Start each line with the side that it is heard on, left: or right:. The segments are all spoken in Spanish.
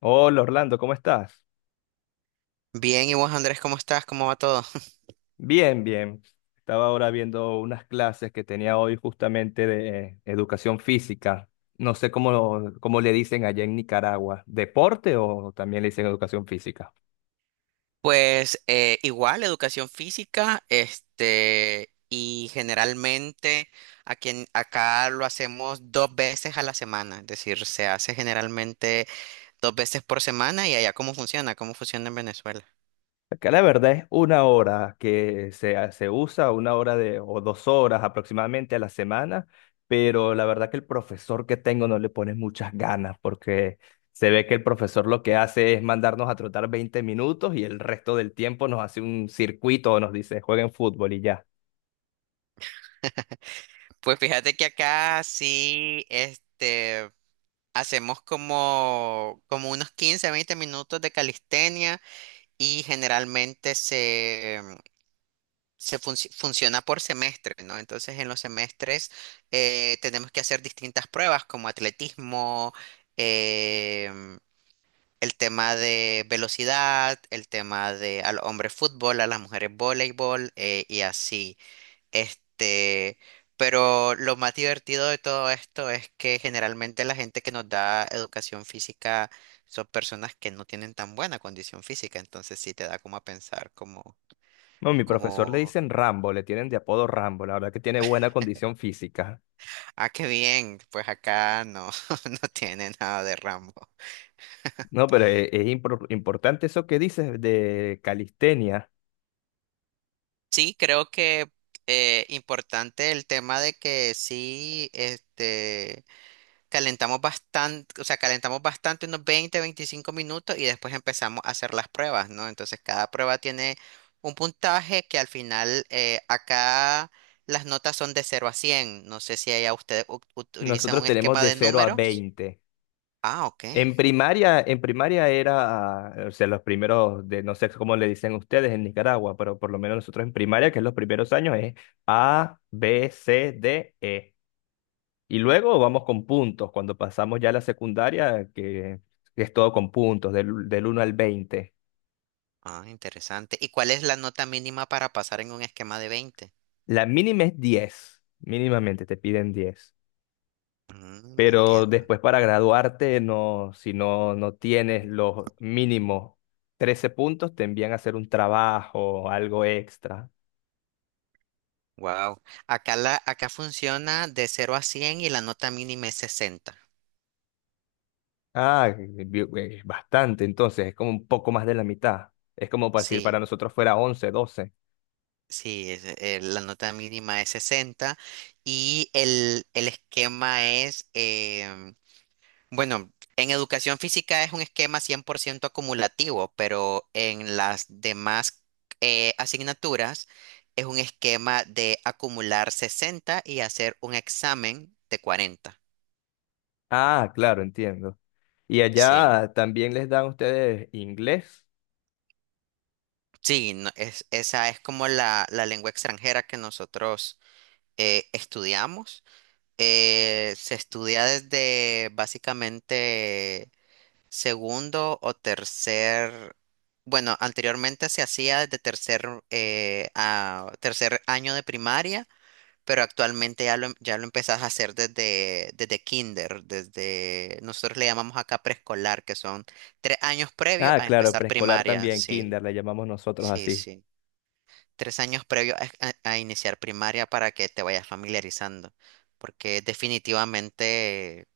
left: Hola Orlando, ¿cómo estás?
right: Bien, ¿y vos, Andrés, cómo estás? ¿Cómo va todo?
left: Bien, bien. Estaba ahora viendo unas clases que tenía hoy justamente de educación física. No sé cómo le dicen allá en Nicaragua. ¿Deporte o también le dicen educación física?
right: Pues igual, educación física, este, y generalmente acá lo hacemos dos veces a la semana, es decir, se hace generalmente dos veces por semana y allá cómo funciona en Venezuela.
left: Acá la verdad es una hora que se usa, una hora de, o dos horas aproximadamente a la semana, pero la verdad que el profesor que tengo no le pone muchas ganas porque se ve que el profesor lo que hace es mandarnos a trotar 20 minutos y el resto del tiempo nos hace un circuito o nos dice jueguen fútbol y ya.
right: Pues fíjate que acá sí, este, hacemos como unos 15 20 minutos de calistenia y generalmente se funciona por semestre, ¿no? Entonces, en los semestres tenemos que hacer distintas pruebas como atletismo, em, el tema de velocidad, el tema de al hombre fútbol, a las mujeres voleibol y así. Este, pero lo más divertido de todo esto es que generalmente la gente que nos da educación física son personas que no tienen tan buena condición física, entonces sí te da como a pensar como
left: No, mi profesor le
right: como
left: dicen Rambo, le tienen de apodo Rambo, la verdad que tiene buena condición física.
right: Ah, qué bien. Pues acá no, no tiene nada de Rambo.
left: No, pero es importante eso que dices de calistenia.
right: Sí, creo que importante el tema de que sí, este, calentamos bastante, o sea, calentamos bastante unos 20, 25 minutos y después empezamos a hacer las pruebas, ¿no? Entonces cada prueba tiene un puntaje que al final acá las notas son de 0 a 100. No sé si allá ustedes utilizan
left: Nosotros
right: un
left: tenemos
right: esquema
left: de
right: de
left: cero a
right: número.
left: 20.
right: Ah, ok.
left: En primaria era, ah, o sea, los primeros de, no sé cómo le dicen ustedes en Nicaragua, pero por lo menos nosotros en primaria, que es los primeros años, es A, B, C, D, E. Y luego vamos con puntos, cuando pasamos ya a la secundaria, que es todo con puntos, del 1 al 20.
right: Ah, interesante. ¿Y cuál es la nota mínima para pasar en un esquema de 20?
left: La mínima es 10, mínimamente te piden 10.
right: Mm,
left: Pero
right: entiendo.
left: después para graduarte, no, si no, no tienes los mínimos 13 puntos, te envían a hacer un trabajo, algo extra.
right: Wow. Acá funciona de 0 a 100 y la nota mínima es 60.
left: Ah, bastante, entonces es como un poco más de la mitad. Es como para decir, para
right: Sí,
left: nosotros fuera 11, 12.
right: sí, la nota mínima es 60 y el esquema es bueno, en educación física es un esquema 100% acumulativo, pero en las demás asignaturas es un esquema de acumular 60 y hacer un examen de 40.
left: Ah, claro, entiendo. Y
right: Sí,
left: allá también les dan ustedes inglés.
right: sí, esa es como la lengua extranjera que nosotros estudiamos. Se estudia desde básicamente segundo o tercer, bueno, anteriormente se hacía desde tercer, a tercer año de primaria, pero actualmente ya lo empezás a hacer desde kinder, nosotros le llamamos acá preescolar, que son 3 años previos
left: Ah,
right: a
left: claro,
right: empezar
left: preescolar
right: primaria,
left: también,
right: sí,
left: kinder, le llamamos nosotros
right: sí,
left: así.
right: sí. 3 años previos a iniciar primaria para que te vayas familiarizando, porque definitivamente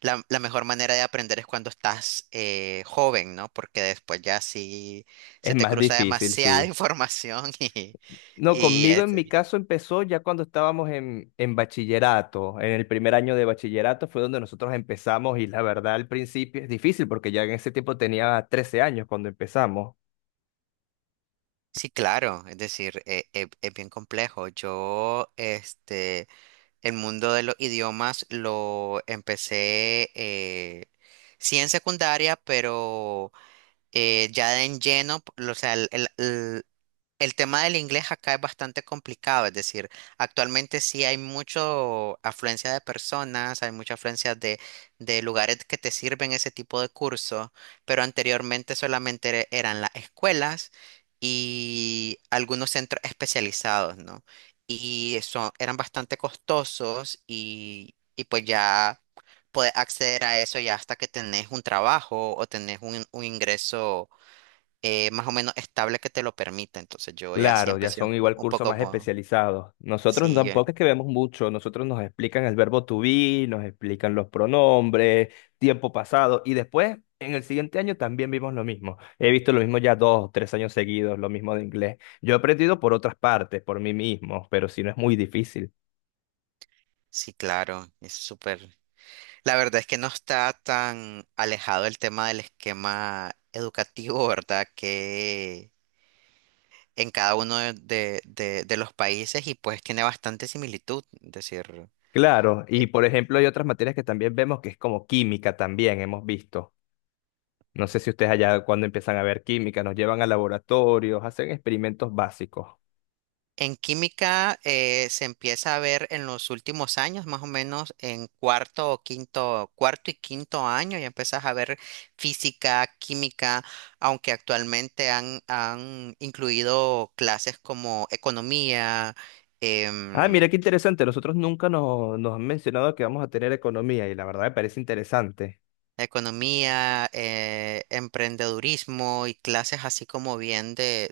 right: la mejor manera de aprender es cuando estás joven, ¿no? Porque después ya sí
left: Es
right: se te
left: más
right: cruza
left: difícil,
right: demasiada
left: sí.
right: información y,
left: No,
right: y
left: conmigo en mi
right: este,
left: caso empezó ya cuando estábamos en bachillerato. En el primer año de bachillerato fue donde nosotros empezamos y la verdad al principio es difícil porque ya en ese tiempo tenía 13 años cuando empezamos.
right: sí, claro, es decir, es bien complejo. Yo, este, el mundo de los idiomas lo empecé, sí en secundaria, pero ya en lleno, o sea, el- el tema del inglés acá es bastante complicado, es decir, actualmente sí hay mucha afluencia de personas, hay mucha afluencia de lugares que te sirven ese tipo de curso, pero anteriormente solamente eran las escuelas y algunos centros especializados, ¿no? Y eso eran bastante costosos y pues ya puedes acceder a eso ya hasta que tenés un trabajo o tenés un ingreso más o menos estable que te lo permita. Entonces yo ya sí
left: Claro, ya
right: empecé un,
left: son
right: po-
left: igual
right: un
left: cursos
right: poco
left: más
right: como,
left: especializados. Nosotros
right: sí,
left: tampoco es que vemos mucho, nosotros nos explican el verbo to be, nos explican los pronombres, tiempo pasado, y después en el siguiente año también vimos lo mismo. He visto lo mismo ya dos, tres años seguidos, lo mismo de inglés. Yo he aprendido por otras partes, por mí mismo, pero si no es muy difícil.
right: sí, claro, es súper. La verdad es que no está tan alejado el tema del esquema educativo, ¿verdad? Que en cada uno de los países y pues tiene bastante similitud, es decir.
left: Claro, y por ejemplo hay otras materias que también vemos que es como química también, hemos visto. No sé si ustedes allá cuando empiezan a ver química, nos llevan a laboratorios, hacen experimentos básicos.
right: En química se empieza a ver en los últimos años, más o menos en cuarto o quinto, cuarto y quinto año, ya empiezas a ver física, química, aunque actualmente han incluido clases como economía,
left: Ah,
right: em,
left: mira qué interesante. Nosotros nunca nos han mencionado que vamos a tener economía y la verdad me parece interesante.
right: economía, emprendedurismo y clases así como bien de,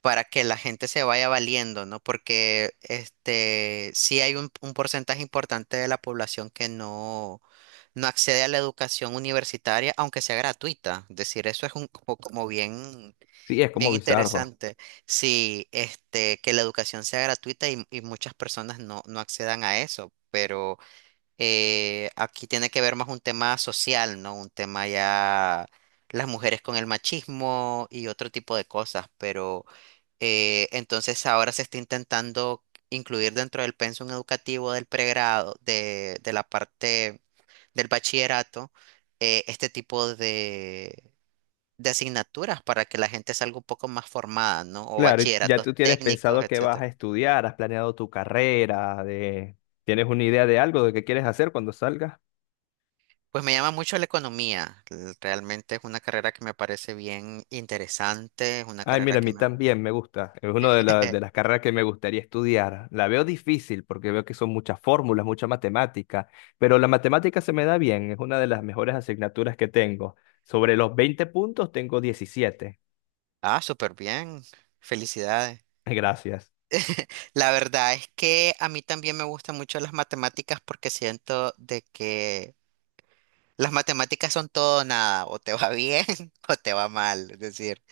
right: para que la gente se vaya valiendo, ¿no? Porque este sí hay un porcentaje importante de la población que no, no accede a la educación universitaria, aunque sea gratuita. Es decir, eso es un co- como bien,
left: Sí, es como
right: bien
left: bizarro.
right: interesante. Sí, este, que la educación sea gratuita y muchas personas no, no accedan a eso. Pero aquí tiene que ver más un tema social, ¿no? Un tema ya las mujeres con el machismo y otro tipo de cosas, pero entonces ahora se está intentando incluir dentro del pensum educativo del pregrado, de la parte del bachillerato, este tipo de asignaturas para que la gente salga un poco más formada, ¿no? O
left: Claro, y ya
right: bachilleratos
left: tú tienes
right: técnicos,
left: pensado qué vas a
right: etcétera.
left: estudiar, has planeado tu carrera, de... ¿Tienes una idea de algo, de qué quieres hacer cuando salgas?
right: Pues me llama mucho la economía. Realmente es una carrera que me parece bien interesante, es una
left: Ay,
right: carrera
left: mira, a
right: que
left: mí
right: me gusta.
left: también me gusta. Es una de las carreras que me gustaría estudiar. La veo difícil porque veo que son muchas fórmulas, mucha matemática, pero la matemática se me da bien, es una de las mejores asignaturas que tengo. Sobre los 20 puntos tengo 17.
right: Ah, súper bien. Felicidades.
left: Gracias.
right: La verdad es que a mí también me gustan mucho las matemáticas porque siento de que las matemáticas son todo o nada, o te va bien o te va mal, es decir,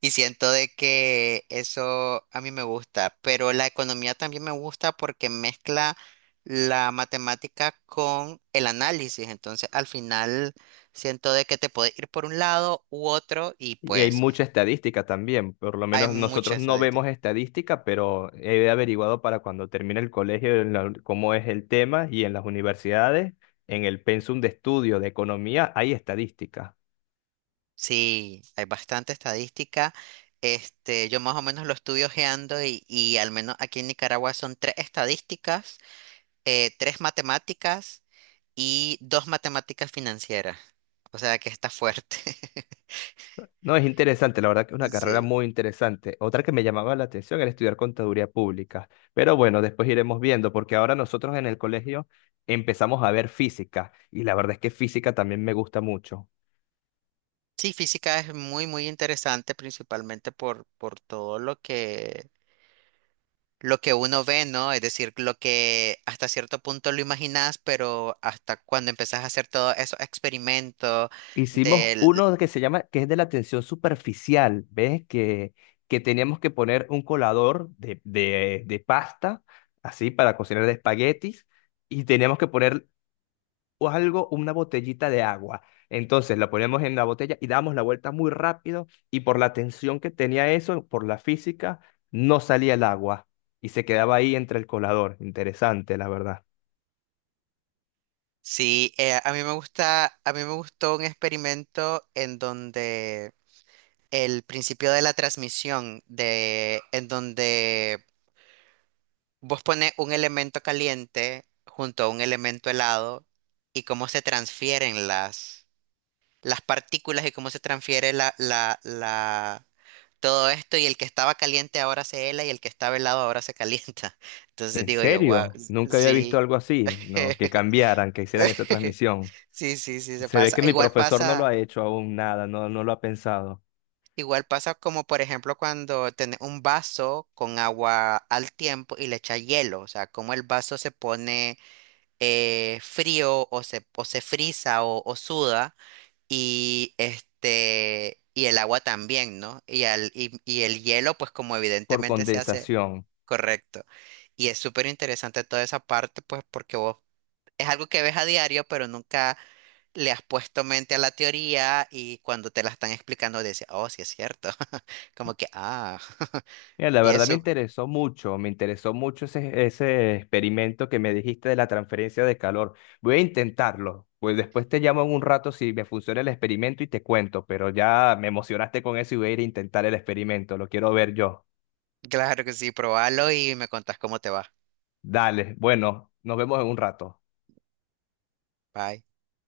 right: y siento de que eso a mí me gusta, pero la economía también me gusta porque mezcla la matemática con el análisis, entonces al final siento de que te puede ir por un lado u otro y
left: Y hay
right: pues
left: mucha estadística también, por lo
right: hay
left: menos
right: mucha
left: nosotros no vemos
right: estadística.
left: estadística, pero he averiguado para cuando termine el colegio en cómo es el tema y en las universidades, en el pensum de estudio de economía hay estadística.
right: Sí, hay bastante estadística. Este, yo más o menos lo estudio ojeando y al menos aquí en Nicaragua son tres estadísticas, tres matemáticas y dos matemáticas financieras. O sea que está fuerte.
left: No, es interesante, la verdad que es una carrera
right: Sí.
left: muy interesante. Otra que me llamaba la atención era estudiar contaduría pública, pero bueno, después iremos viendo, porque ahora nosotros en el colegio empezamos a ver física y la verdad es que física también me gusta mucho.
right: Sí, física es muy, muy interesante, principalmente por todo lo que uno ve, ¿no? Es decir, lo que hasta cierto punto lo imaginas, pero hasta cuando empezás a hacer todos esos experimentos
left: Hicimos
right: de
left: uno que se llama, que es de la tensión superficial, ¿ves? Que teníamos que poner un colador de pasta, así, para cocinar de espaguetis, y teníamos que poner o algo, una botellita de agua. Entonces la poníamos en la botella y dábamos la vuelta muy rápido, y por la tensión que tenía eso, por la física, no salía el agua, y se quedaba ahí entre el colador. Interesante, la verdad.
right: Sí, a mí me gustó un experimento en donde el principio de la transmisión de, en donde vos pones un elemento caliente junto a un elemento helado y cómo se transfieren las partículas y cómo se transfiere todo esto y el que estaba caliente ahora se hela y el que estaba helado ahora se calienta. Entonces
left: ¿En
right: digo yo, wow,
left: serio? Nunca había visto
right: sí.
left: algo así, ¿no? Que cambiaran, que hicieran esa transmisión.
right: Sí, sí, sí, se
left: Se ve
right: pasa.
left: que mi
right: Igual
left: profesor no lo
right: pasa.
left: ha hecho aún nada, no, no lo ha pensado,
right: Igual pasa como, por ejemplo, cuando tenés un vaso con agua al tiempo y le echas hielo, o sea, como el vaso se pone frío o se frisa o suda y este, y el agua también, ¿no? Y el hielo, pues como
left: por
right: evidentemente se hace.
left: condensación.
right: Correcto. Y es súper interesante toda esa parte, pues porque vos es algo que ves a diario, pero nunca le has puesto mente a la teoría y cuando te la están explicando dices, oh, sí es cierto. Como que, ah.
left: Mira, la
right: Y
left: verdad
right: eso,
left: me interesó mucho ese experimento que me dijiste de la transferencia de calor. Voy a intentarlo, pues después te llamo en un rato si me funciona el experimento y te cuento, pero ya me emocionaste con eso y voy a ir a intentar el experimento, lo quiero ver yo.
right: claro que sí, probalo y me contás cómo te va.
left: Dale, bueno, nos vemos en un rato.
right: Bye.